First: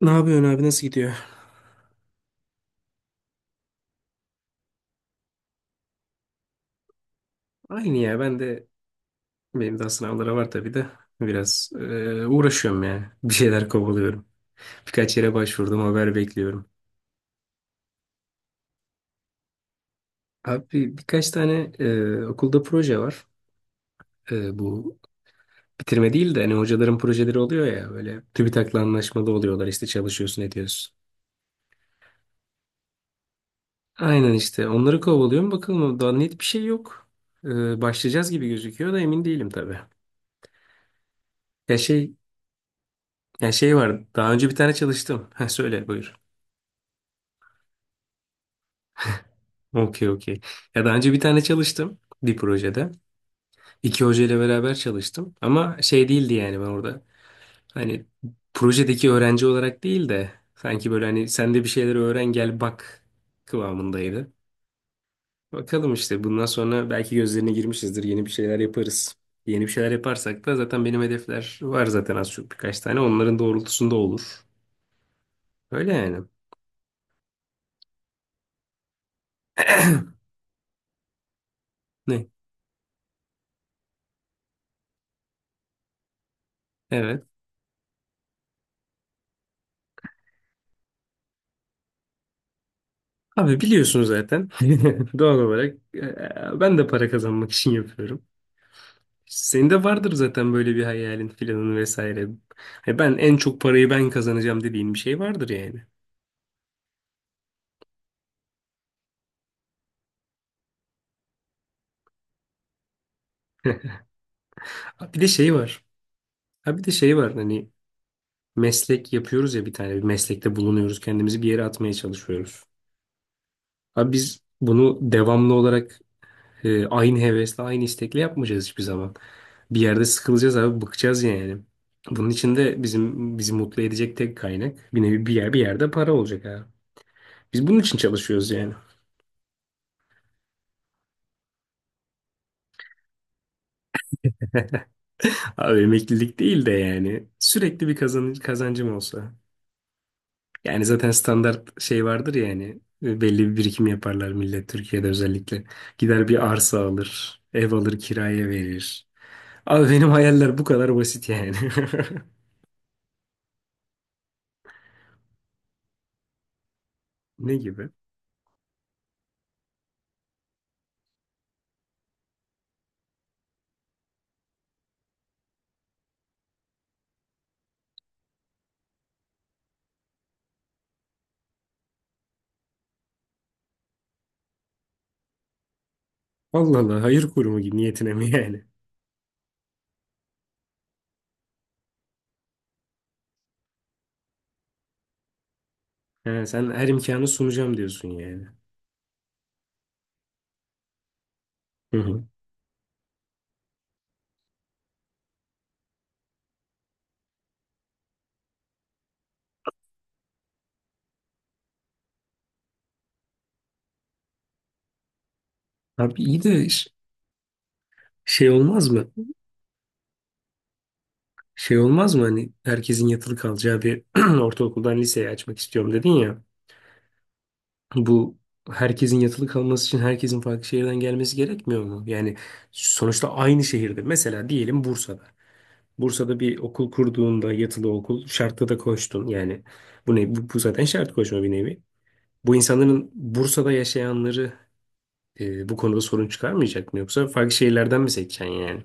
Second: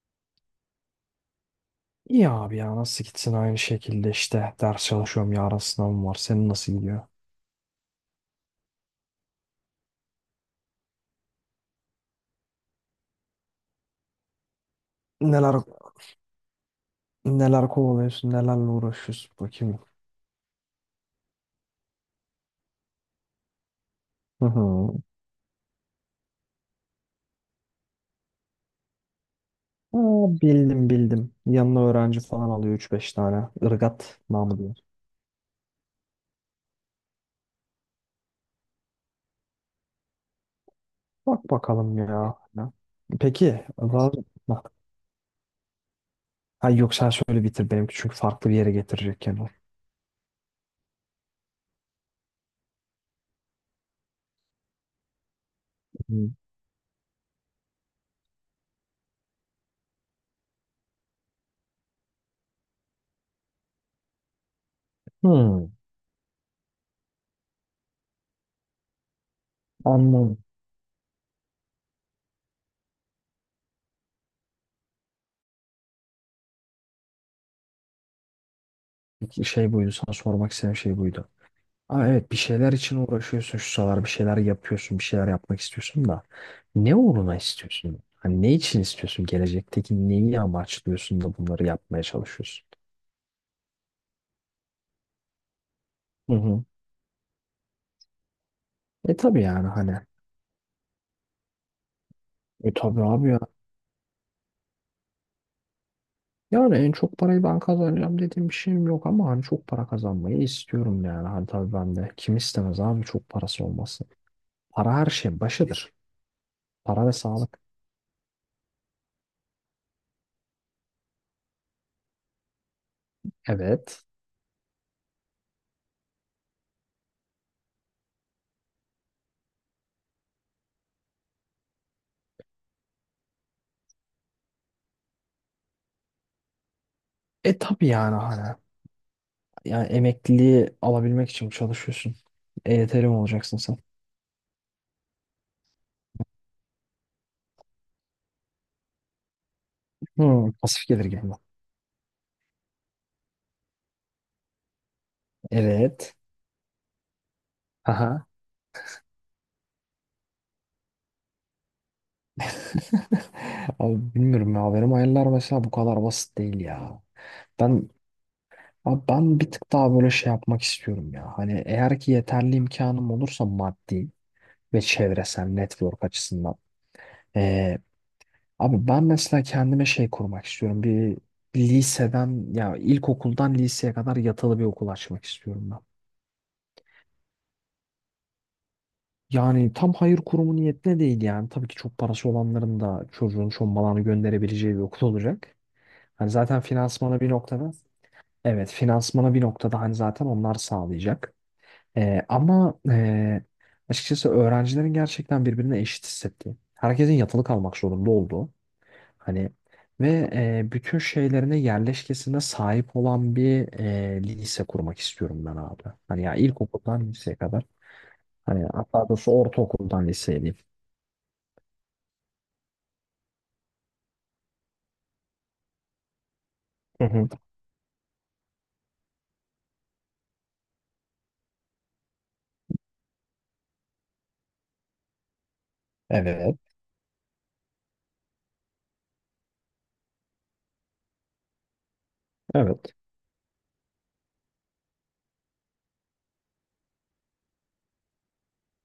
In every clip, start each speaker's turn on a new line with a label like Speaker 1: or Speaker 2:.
Speaker 1: Ne yapıyorsun abi, nasıl gidiyor?
Speaker 2: İyi abi ya, nasıl gitsin? Aynı şekilde işte, ders çalışıyorum, yarın sınavım var. Senin nasıl gidiyor?
Speaker 1: Aynı ya, ben de benim daha sınavlara var tabii de biraz uğraşıyorum ya. Bir şeyler kovalıyorum. Birkaç yere
Speaker 2: Neler
Speaker 1: başvurdum, haber bekliyorum.
Speaker 2: neler kovalıyorsun, nelerle uğraşıyorsun bakayım.
Speaker 1: Abi birkaç tane okulda proje var.
Speaker 2: Hı
Speaker 1: E,
Speaker 2: hı.
Speaker 1: bu bitirme değil de, hani hocaların projeleri oluyor ya, böyle TÜBİTAK'la anlaşmalı oluyorlar, işte
Speaker 2: Aa,
Speaker 1: çalışıyorsun
Speaker 2: bildim
Speaker 1: ediyorsun.
Speaker 2: bildim. Yanına öğrenci falan alıyor üç beş tane. Irgat
Speaker 1: Aynen,
Speaker 2: namı
Speaker 1: işte
Speaker 2: diyor.
Speaker 1: onları kovalıyorum, bakalım, daha net bir şey yok. Başlayacağız gibi gözüküyor da emin değilim tabii.
Speaker 2: Bak
Speaker 1: Ya
Speaker 2: bakalım
Speaker 1: şey
Speaker 2: ya.
Speaker 1: ya
Speaker 2: Peki.
Speaker 1: şey var, daha önce bir
Speaker 2: Bak.
Speaker 1: tane çalıştım. Ha, söyle buyur.
Speaker 2: Ha, yok, sen söyle bitir benimki, çünkü farklı bir yere getirecek kendini.
Speaker 1: Okey, okey. Ya, daha önce bir tane çalıştım bir projede. İki hocayla beraber çalıştım. Ama şey
Speaker 2: Hı.
Speaker 1: değildi yani ben orada. Hani projedeki öğrenci olarak değil de sanki böyle hani sen de bir şeyler öğren gel bak kıvamındaydı.
Speaker 2: Hı.
Speaker 1: Bakalım, işte bundan sonra belki gözlerine girmişizdir. Yeni bir şeyler yaparız. Yeni bir şeyler
Speaker 2: Anladım.
Speaker 1: yaparsak da zaten benim hedefler var zaten az çok birkaç tane. Onların doğrultusunda olur. Öyle yani.
Speaker 2: Şey buydu, sana sormak istediğim şey buydu. Ama
Speaker 1: Ne?
Speaker 2: evet, bir şeyler için uğraşıyorsun şu sıralar, bir şeyler yapıyorsun, bir şeyler yapmak istiyorsun da ne
Speaker 1: Evet.
Speaker 2: uğruna istiyorsun? Hani ne için istiyorsun? Gelecekteki neyi amaçlıyorsun da bunları yapmaya çalışıyorsun?
Speaker 1: Abi biliyorsun zaten. Doğal olarak
Speaker 2: Hı hı.
Speaker 1: ben de para kazanmak için yapıyorum.
Speaker 2: E tabii yani
Speaker 1: Senin de
Speaker 2: hani.
Speaker 1: vardır zaten böyle bir hayalin filanın vesaire.
Speaker 2: E
Speaker 1: Hani
Speaker 2: tabii
Speaker 1: ben
Speaker 2: abi
Speaker 1: en
Speaker 2: ya.
Speaker 1: çok parayı ben kazanacağım dediğin bir şey vardır yani.
Speaker 2: Yani en çok parayı ben kazanacağım dediğim bir şeyim yok ama hani çok para kazanmayı istiyorum yani. Hani tabii, ben de kim istemez abi çok parası olmasın? Para her
Speaker 1: Ha Bir de
Speaker 2: şeyin
Speaker 1: şey var.
Speaker 2: başıdır.
Speaker 1: Ha, bir de
Speaker 2: Para ve
Speaker 1: şey var
Speaker 2: sağlık.
Speaker 1: hani, meslek yapıyoruz ya, bir tane bir meslekte bulunuyoruz. Kendimizi bir yere atmaya çalışıyoruz.
Speaker 2: Evet.
Speaker 1: Ha, biz bunu devamlı olarak aynı hevesle aynı istekle yapmayacağız hiçbir zaman. Bir yerde sıkılacağız abi, bıkacağız yani. Bunun için de bizim bizi mutlu edecek tek kaynak, bir nevi bir yer, bir yerde para olacak abi.
Speaker 2: E
Speaker 1: Biz bunun
Speaker 2: tabii
Speaker 1: için
Speaker 2: yani
Speaker 1: çalışıyoruz
Speaker 2: hani.
Speaker 1: yani.
Speaker 2: Yani emekliliği alabilmek için çalışıyorsun. EYT'li mi olacaksın sen?
Speaker 1: Abi emeklilik değil de yani sürekli bir kazan, kazancım olsa.
Speaker 2: Hmm,
Speaker 1: Yani
Speaker 2: pasif gelir
Speaker 1: zaten
Speaker 2: gelme.
Speaker 1: standart şey vardır ya yani, belli bir birikim yaparlar millet, Türkiye'de özellikle.
Speaker 2: Evet.
Speaker 1: Gider bir arsa alır, ev alır,
Speaker 2: Aha.
Speaker 1: kiraya verir. Abi benim hayaller bu kadar basit yani.
Speaker 2: Abi bilmiyorum ya, benim hayaller mesela bu kadar basit değil ya.
Speaker 1: Ne
Speaker 2: Ben
Speaker 1: gibi?
Speaker 2: abi ben bir tık daha böyle şey yapmak istiyorum ya. Hani eğer ki yeterli imkanım olursa, maddi ve çevresel network açısından. Ee, abi ben mesela kendime şey kurmak istiyorum. Bir liseden ya ilkokuldan liseye kadar yatılı bir okul açmak istiyorum.
Speaker 1: Allah Allah, hayır kurumu gibi niyetine mi yani?
Speaker 2: Yani tam hayır kurumu niyetine değil yani. Tabii ki çok parası olanların da çocuğun şombalağını gönderebileceği bir okul olacak. Hani
Speaker 1: Ha,
Speaker 2: zaten
Speaker 1: sen her
Speaker 2: finansmana
Speaker 1: imkanı
Speaker 2: bir noktada,
Speaker 1: sunacağım diyorsun yani.
Speaker 2: evet, finansmana bir noktada hani zaten onlar sağlayacak.
Speaker 1: Hı
Speaker 2: Ee,
Speaker 1: hı.
Speaker 2: ama ee, açıkçası öğrencilerin gerçekten birbirine eşit hissettiği, herkesin yatılı kalmak zorunda olduğu hani, ve bütün şeylerine, yerleşkesine sahip olan bir lise kurmak istiyorum ben abi.
Speaker 1: Abi
Speaker 2: Hani ya
Speaker 1: iyi de
Speaker 2: ilkokuldan liseye kadar,
Speaker 1: şey
Speaker 2: hani
Speaker 1: olmaz
Speaker 2: hatta
Speaker 1: mı?
Speaker 2: doğrusu ortaokuldan liseye diyeyim.
Speaker 1: Şey olmaz mı hani, herkesin yatılı kalacağı bir ortaokuldan liseyi açmak istiyorum dedin ya.
Speaker 2: Hı hı.
Speaker 1: Bu, herkesin yatılı kalması için herkesin farklı şehirden gelmesi gerekmiyor mu? Yani sonuçta aynı şehirde. Mesela diyelim Bursa'da. Bursa'da
Speaker 2: Evet.
Speaker 1: bir okul kurduğunda yatılı okul şartta da koştun. Yani bu ne? Bu zaten şart koşma bir nevi. Bu
Speaker 2: Evet.
Speaker 1: insanların, Bursa'da yaşayanları bu konuda sorun çıkarmayacak mı? Yoksa farklı şehirlerden mi seçeceksin yani?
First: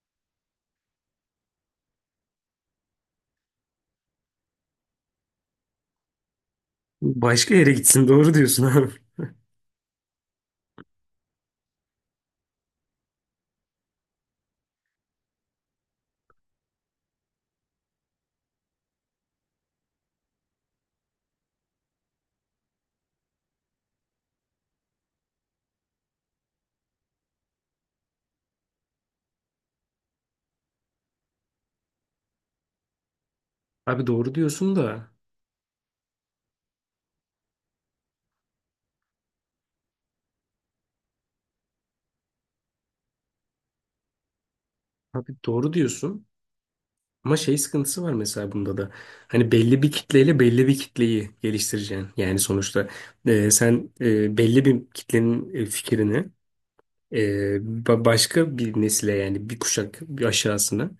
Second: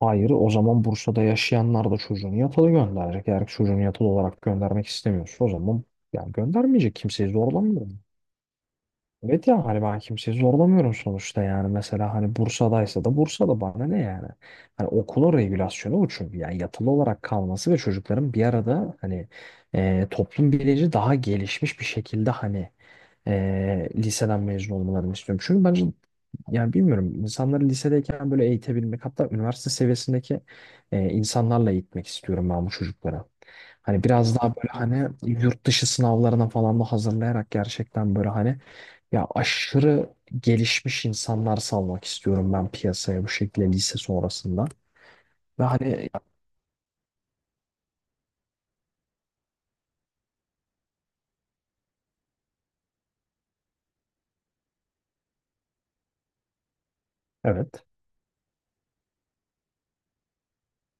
Speaker 2: Hayır, o zaman Bursa'da yaşayanlar da çocuğunu yatılı gönderecek. Eğer çocuğunu yatılı olarak göndermek istemiyorsa, o zaman yani göndermeyecek. Kimseyi
Speaker 1: Başka yere
Speaker 2: zorlamıyorum.
Speaker 1: gitsin. Doğru diyorsun abi.
Speaker 2: Evet ya, hani ben kimseyi zorlamıyorum sonuçta yani, mesela hani Bursa'daysa da Bursa'da bana ne yani. Hani okulun regülasyonu o, çünkü yani yatılı olarak kalması ve çocukların bir arada hani toplum bilinci daha gelişmiş bir şekilde, hani liseden mezun olmalarını istiyorum. Çünkü bence yani bilmiyorum, insanları lisedeyken böyle eğitebilmek, hatta üniversite seviyesindeki insanlarla eğitmek istiyorum ben bu çocuklara. Hani
Speaker 1: Abi doğru
Speaker 2: biraz daha böyle
Speaker 1: diyorsun da.
Speaker 2: hani yurt dışı sınavlarına falan da hazırlayarak, gerçekten böyle hani ya aşırı gelişmiş insanlar salmak istiyorum ben piyasaya, bu şekilde lise sonrasında.
Speaker 1: Abi
Speaker 2: Ve
Speaker 1: doğru
Speaker 2: hani,
Speaker 1: diyorsun. Ama şey sıkıntısı var mesela bunda da. Hani belli bir kitleyle belli bir kitleyi geliştireceksin. Yani sonuçta belli bir kitlenin fikrini e,
Speaker 2: evet.
Speaker 1: başka bir nesile, yani bir kuşak bir aşağısına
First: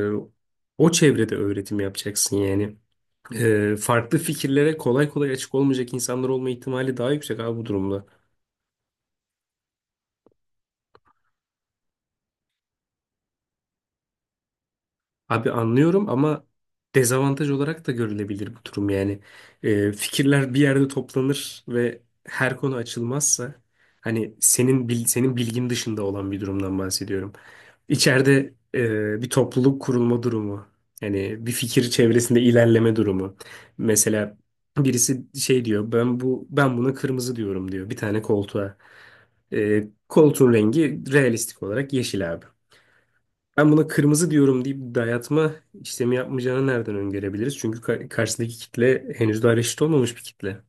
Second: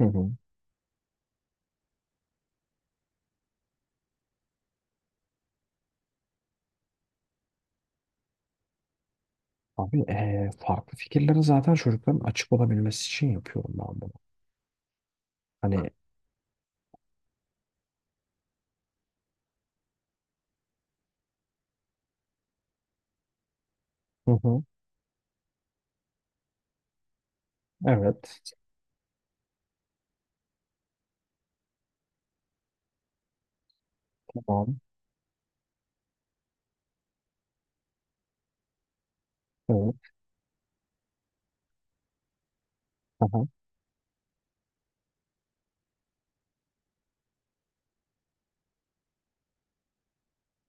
Speaker 2: Hı hı.
Speaker 1: o çevrede öğretim yapacaksın yani. Farklı fikirlere kolay kolay açık olmayacak insanlar olma ihtimali daha yüksek abi bu durumda.
Speaker 2: Abi farklı fikirlere zaten çocukların açık olabilmesi için yapıyorum ben bunu.
Speaker 1: Abi
Speaker 2: Hani.
Speaker 1: anlıyorum ama dezavantaj olarak da görülebilir bu durum yani. Fikirler bir yerde toplanır ve her konu açılmazsa,
Speaker 2: Hı
Speaker 1: hani
Speaker 2: hı.
Speaker 1: senin senin bilgin dışında olan bir durumdan bahsediyorum.
Speaker 2: Evet.
Speaker 1: İçeride bir topluluk kurulma durumu, yani bir fikir çevresinde ilerleme durumu. Mesela
Speaker 2: Tamam.
Speaker 1: birisi şey diyor, ben buna kırmızı diyorum diyor bir tane koltuğa. Ee,
Speaker 2: Evet.
Speaker 1: koltuğun rengi realistik olarak yeşil abi.
Speaker 2: Aha.
Speaker 1: Ben buna kırmızı diyorum deyip dayatma işlemi yapmayacağını nereden öngörebiliriz? Çünkü karşısındaki kitle henüz daha reşit olmamış bir kitle.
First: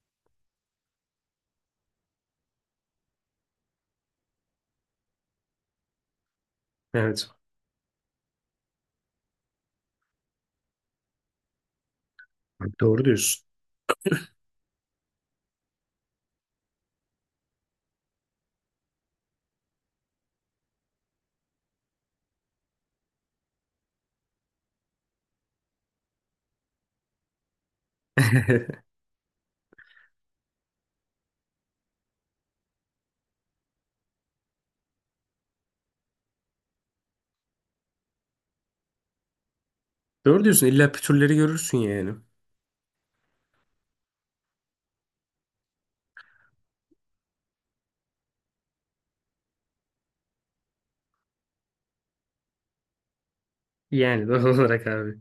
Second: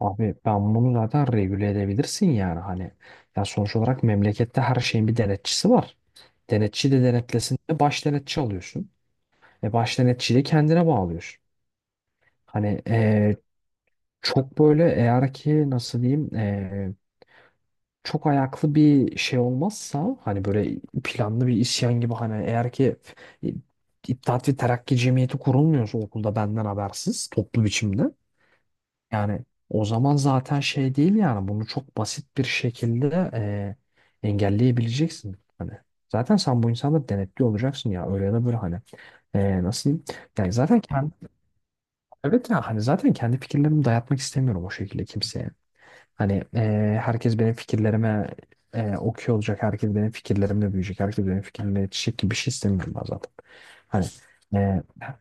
Speaker 2: Abi ben bunu zaten regüle edebilirsin yani, hani ya sonuç olarak memlekette her şeyin bir denetçisi var. Denetçi de
Speaker 1: Evet.
Speaker 2: denetlesin de baş denetçi alıyorsun. E baş denetçiyi de kendine bağlıyorsun. Hani
Speaker 1: Doğru diyorsun.
Speaker 2: çok böyle eğer ki nasıl diyeyim çok ayaklı bir şey olmazsa, hani böyle planlı bir isyan gibi, hani eğer ki İttihat ve Terakki Cemiyeti kurulmuyorsa okulda benden habersiz toplu biçimde. Yani o zaman zaten şey değil yani, bunu çok basit bir şekilde engelleyebileceksin. Hani zaten sen bu insanı denetli olacaksın ya, öyle ya da böyle hani. E, nasıl diyeyim?
Speaker 1: Doğru
Speaker 2: Yani
Speaker 1: diyorsun.
Speaker 2: zaten
Speaker 1: İlla
Speaker 2: kendi,
Speaker 1: pütürleri görürsün yani.
Speaker 2: evet ya, hani zaten kendi fikirlerimi dayatmak istemiyorum o şekilde kimseye. Hani herkes benim fikirlerime okuyor olacak, herkes benim fikirlerimle büyüyecek, herkes benim fikirlerimle yetişecek gibi bir şey istemiyorum ben zaten. Hani
Speaker 1: Yani doğal
Speaker 2: e,
Speaker 1: olarak abi.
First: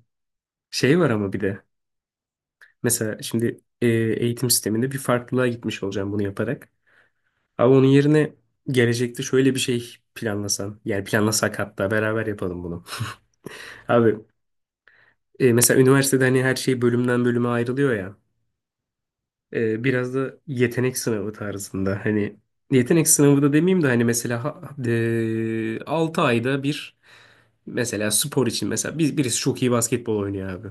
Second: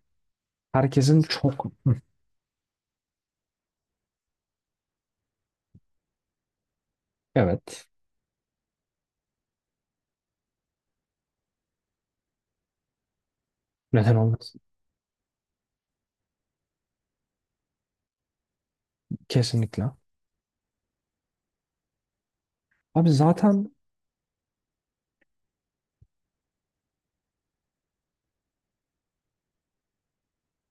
Speaker 1: Şey var
Speaker 2: herkesin
Speaker 1: ama bir de.
Speaker 2: çok,
Speaker 1: Mesela şimdi eğitim sisteminde bir farklılığa gitmiş olacağım bunu yaparak. Ama onun
Speaker 2: evet,
Speaker 1: yerine gelecekte şöyle bir şey planlasan. Yani planlasak, hatta beraber yapalım bunu. Abi
Speaker 2: neden olmasın,
Speaker 1: mesela üniversitede hani her şey bölümden bölüme ayrılıyor ya. Ee,
Speaker 2: kesinlikle.
Speaker 1: biraz da yetenek sınavı tarzında. Hani yetenek
Speaker 2: Abi
Speaker 1: sınavı da
Speaker 2: zaten.
Speaker 1: demeyeyim de hani mesela 6 ayda bir, mesela spor için, mesela biz birisi çok iyi basketbol oynuyor abi.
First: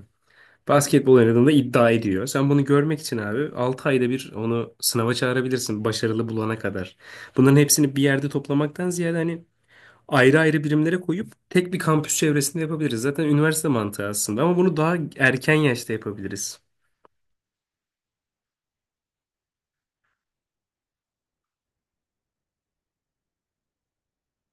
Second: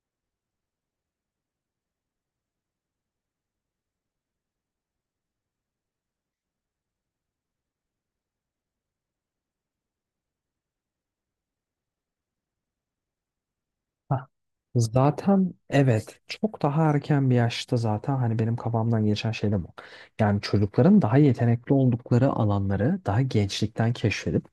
Speaker 1: Basketbol oynadığında iddia ediyor. Sen bunu görmek için abi 6 ayda bir onu sınava çağırabilirsin, başarılı bulana kadar. Bunların hepsini bir yerde toplamaktan ziyade, hani ayrı ayrı birimlere koyup tek bir kampüs çevresinde yapabiliriz. Zaten üniversite mantığı
Speaker 2: Hah.
Speaker 1: aslında, ama bunu daha erken
Speaker 2: Zaten,
Speaker 1: yaşta
Speaker 2: evet,
Speaker 1: yapabiliriz.
Speaker 2: çok daha erken bir yaşta zaten hani benim kafamdan geçen şey de bu. Yani çocukların daha yetenekli oldukları alanları daha gençlikten keşfedip,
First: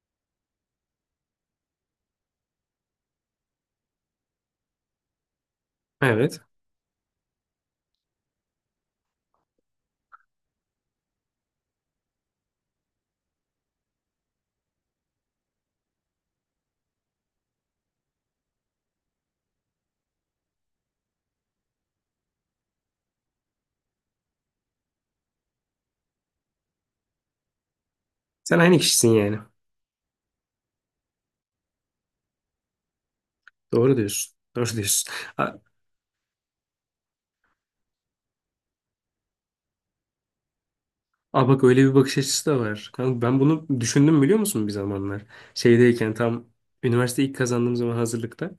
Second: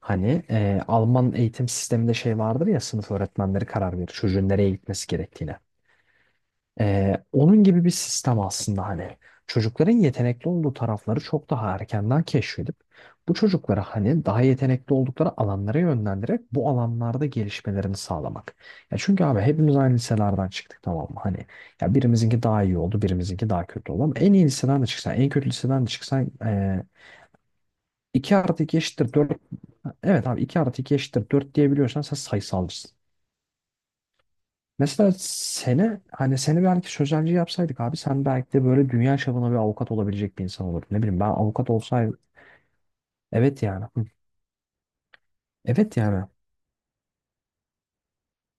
Speaker 2: hani Alman eğitim sisteminde şey vardır ya, sınıf öğretmenleri karar verir çocuğun nereye gitmesi gerektiğine.
Speaker 1: Evet.
Speaker 2: Onun gibi bir sistem aslında, hani çocukların yetenekli olduğu tarafları çok daha erkenden keşfedip, bu çocuklara hani daha yetenekli oldukları alanlara yönlendirerek bu alanlarda gelişmelerini sağlamak. Ya çünkü abi, hepimiz aynı liselerden çıktık, tamam mı? Hani ya birimizinki daha iyi oldu, birimizinki daha kötü oldu ama en iyi liseden de çıksan, en kötü liseden de çıksan 2
Speaker 1: Sen
Speaker 2: artı 2
Speaker 1: aynı kişisin
Speaker 2: eşittir
Speaker 1: yani.
Speaker 2: dört. Evet abi, 2 artı 2 eşittir 4 diyebiliyorsan sen sayısalcısın.
Speaker 1: Doğru diyorsun. Doğru diyorsun.
Speaker 2: Mesela seni, hani seni belki sözelci yapsaydık abi, sen belki de böyle dünya çapında bir avukat olabilecek bir insan olurdun. Ne bileyim, ben
Speaker 1: Aa, bak,
Speaker 2: avukat
Speaker 1: öyle bir bakış
Speaker 2: olsaydım.
Speaker 1: açısı da var. Kanka, ben
Speaker 2: Evet
Speaker 1: bunu
Speaker 2: yani. Hı.
Speaker 1: düşündüm biliyor musun bir zamanlar?
Speaker 2: Evet
Speaker 1: Şeydeyken,
Speaker 2: yani.
Speaker 1: tam üniversite ilk kazandığım zaman, hazırlıkta.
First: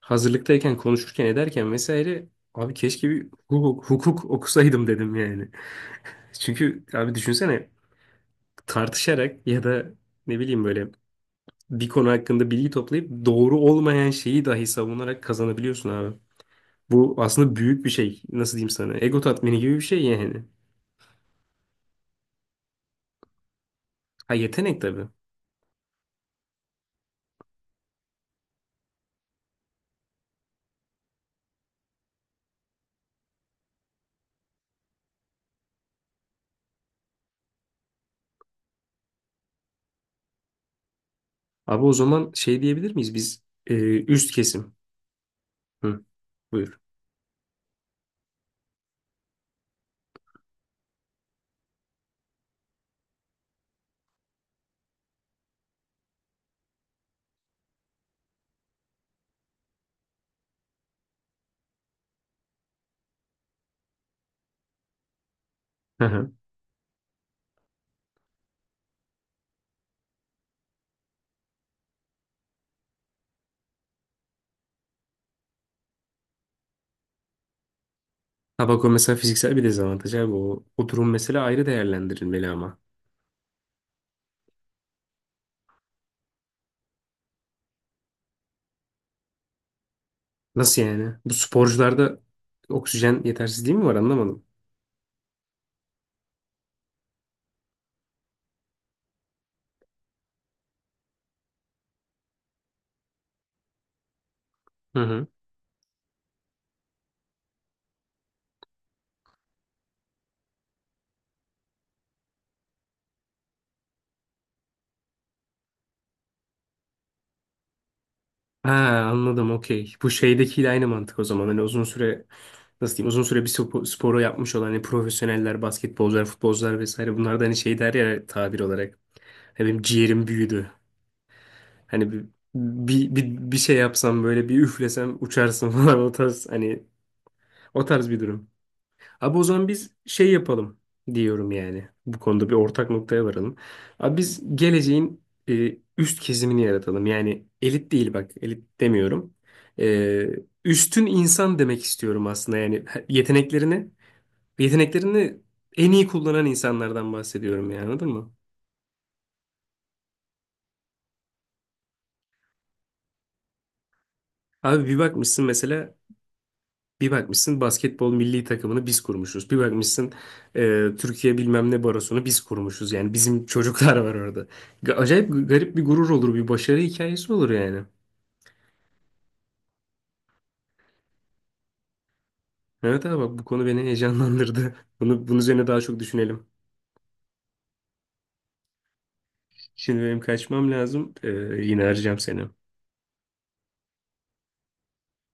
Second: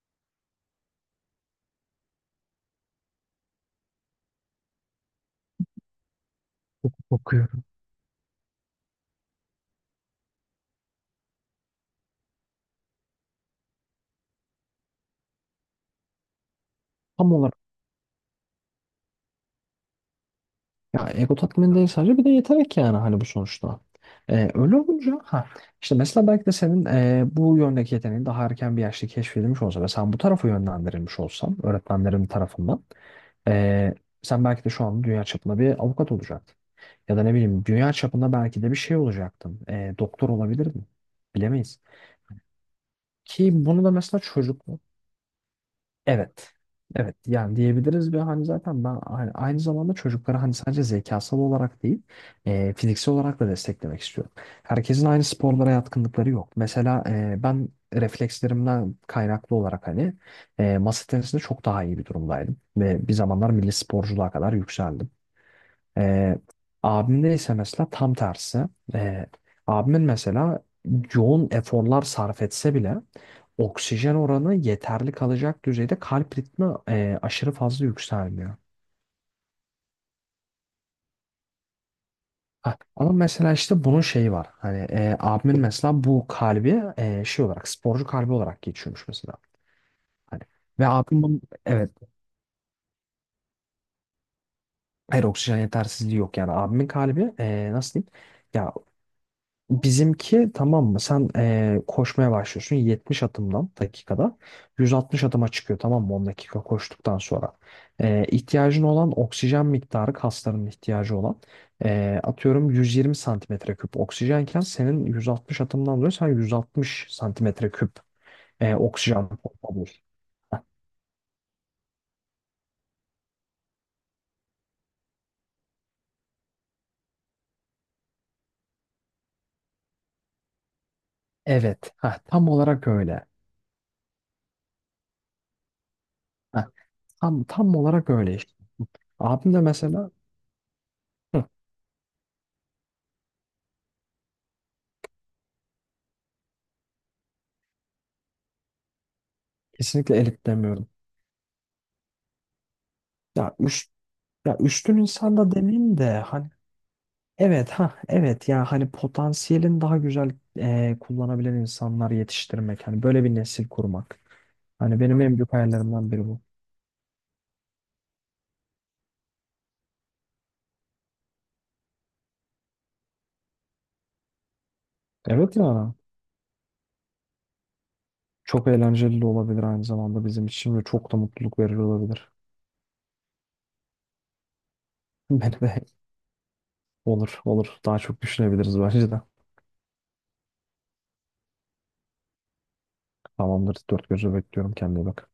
Speaker 1: Hazırlıktayken konuşurken ederken vesaire abi, keşke bir hukuk, hukuk okusaydım dedim yani. Çünkü abi
Speaker 2: Okuyorum.
Speaker 1: düşünsene, tartışarak ya da ne bileyim böyle bir konu hakkında bilgi toplayıp doğru olmayan şeyi dahi savunarak kazanabiliyorsun abi. Bu
Speaker 2: Tam
Speaker 1: aslında
Speaker 2: olarak.
Speaker 1: büyük bir şey. Nasıl diyeyim sana? Ego tatmini gibi bir şey yani.
Speaker 2: Ya ego tatmini değil sadece, bir de yetenek yani, hani bu sonuçta.
Speaker 1: Ha,
Speaker 2: Öyle
Speaker 1: yetenek tabii.
Speaker 2: olunca ha işte, mesela belki de senin bu yöndeki yeteneğin daha erken bir yaşta keşfedilmiş olsa ve sen bu tarafa yönlendirilmiş olsan öğretmenlerin tarafından, ee, sen belki de şu an dünya çapında bir avukat olacaktın. Ya da ne bileyim, dünya çapında belki de bir şey olacaktım. E, doktor olabilirdim. Bilemeyiz.
Speaker 1: Abi o zaman şey diyebilir miyiz biz,
Speaker 2: Ki bunu da mesela
Speaker 1: üst kesim.
Speaker 2: çocuklu.
Speaker 1: Hı,
Speaker 2: Evet.
Speaker 1: buyur.
Speaker 2: Evet yani diyebiliriz, ve hani zaten ben hani aynı zamanda çocukları hani sadece zekasal olarak değil fiziksel olarak da desteklemek istiyorum. Herkesin aynı sporlara yatkınlıkları yok. Mesela ben reflekslerimden kaynaklı olarak, hani masa tenisinde çok daha iyi bir durumdaydım. Ve bir zamanlar milli sporculuğa kadar yükseldim.
Speaker 1: Hı hı.
Speaker 2: Ee, abimde ise mesela tam tersi. Ee, abimin mesela yoğun eforlar sarf etse bile oksijen oranı yeterli kalacak düzeyde, kalp ritmi aşırı fazla yükselmiyor.
Speaker 1: Ha bak, o mesela fiziksel bir dezavantaj abi, o, o durum mesela ayrı değerlendirilmeli
Speaker 2: Ha,
Speaker 1: ama.
Speaker 2: ama mesela işte bunun şeyi var. Hani abimin mesela bu kalbi şey olarak, sporcu kalbi olarak geçiyormuş mesela. Hani
Speaker 1: Nasıl
Speaker 2: ve
Speaker 1: yani? Bu
Speaker 2: evet,
Speaker 1: sporcularda oksijen yetersizliği mi var, anlamadım.
Speaker 2: hayır, oksijen yetersizliği yok yani, abimin kalbi nasıl diyeyim? Ya, bizimki tamam mı? Sen koşmaya başlıyorsun, 70 adımdan dakikada.
Speaker 1: Hı
Speaker 2: 160
Speaker 1: hı.
Speaker 2: adıma çıkıyor tamam mı, 10 dakika koştuktan sonra. İhtiyacın olan oksijen miktarı, kasların ihtiyacı olan atıyorum 120 santimetre küp oksijenken, senin 160 adımdan dolayı sen 160 santimetre küp
Speaker 1: Ha,
Speaker 2: oksijen
Speaker 1: anladım, okey.
Speaker 2: pompalıyorsun.
Speaker 1: Bu
Speaker 2: Heh.
Speaker 1: şeydekiyle aynı mantık o zaman. Hani uzun süre, nasıl diyeyim, uzun süre bir sporu yapmış olan hani profesyoneller, basketbolcular, futbolcular vesaire, bunlar da hani şey der ya tabir olarak. Ya, benim ciğerim büyüdü.
Speaker 2: Evet.
Speaker 1: Hani
Speaker 2: Heh,
Speaker 1: bir,
Speaker 2: tam olarak
Speaker 1: bir,
Speaker 2: öyle.
Speaker 1: bir, bir şey yapsam, böyle bir üflesem uçarsın falan, o tarz
Speaker 2: Heh.
Speaker 1: hani,
Speaker 2: Tam
Speaker 1: o tarz
Speaker 2: olarak
Speaker 1: bir
Speaker 2: öyle
Speaker 1: durum.
Speaker 2: işte.
Speaker 1: Abi o
Speaker 2: Abim de
Speaker 1: zaman biz
Speaker 2: mesela,
Speaker 1: şey yapalım
Speaker 2: hı,
Speaker 1: diyorum yani. Bu konuda bir ortak noktaya varalım. Abi biz geleceğin üst kesimini yaratalım. Yani elit değil, bak elit demiyorum.
Speaker 2: kesinlikle
Speaker 1: E,
Speaker 2: elit demiyorum.
Speaker 1: üstün insan demek istiyorum aslında, yani
Speaker 2: Ya,
Speaker 1: yeteneklerini
Speaker 2: ya üstün insan
Speaker 1: yeteneklerini
Speaker 2: da
Speaker 1: en
Speaker 2: demeyeyim
Speaker 1: iyi
Speaker 2: de
Speaker 1: kullanan
Speaker 2: hani,
Speaker 1: insanlardan
Speaker 2: evet
Speaker 1: bahsediyorum yani,
Speaker 2: ha
Speaker 1: anladın mı?
Speaker 2: evet ya hani potansiyelin daha güzel kullanabilen insanlar yetiştirmek. Hani böyle bir nesil kurmak.
Speaker 1: Abi bir
Speaker 2: Hani benim en
Speaker 1: bakmışsın
Speaker 2: büyük
Speaker 1: mesela,
Speaker 2: hayallerimden biri bu.
Speaker 1: bir bakmışsın basketbol milli takımını biz kurmuşuz. Bir bakmışsın Türkiye bilmem ne barosunu biz kurmuşuz. Yani bizim çocuklar var orada. Acayip
Speaker 2: Evet
Speaker 1: garip bir
Speaker 2: ya,
Speaker 1: gurur olur, bir başarı hikayesi olur yani.
Speaker 2: çok eğlenceli de olabilir aynı zamanda bizim için ve çok da mutluluk verici olabilir.
Speaker 1: Evet abi, bak bu konu beni heyecanlandırdı. Bunu, bunun
Speaker 2: Beni
Speaker 1: üzerine daha
Speaker 2: de,
Speaker 1: çok düşünelim.
Speaker 2: olur olur, daha çok düşünebiliriz bence de.
Speaker 1: Şimdi benim kaçmam lazım. Yine arayacağım seni.
Speaker 2: Tamamdır, dört gözle bekliyorum, kendine iyi bak.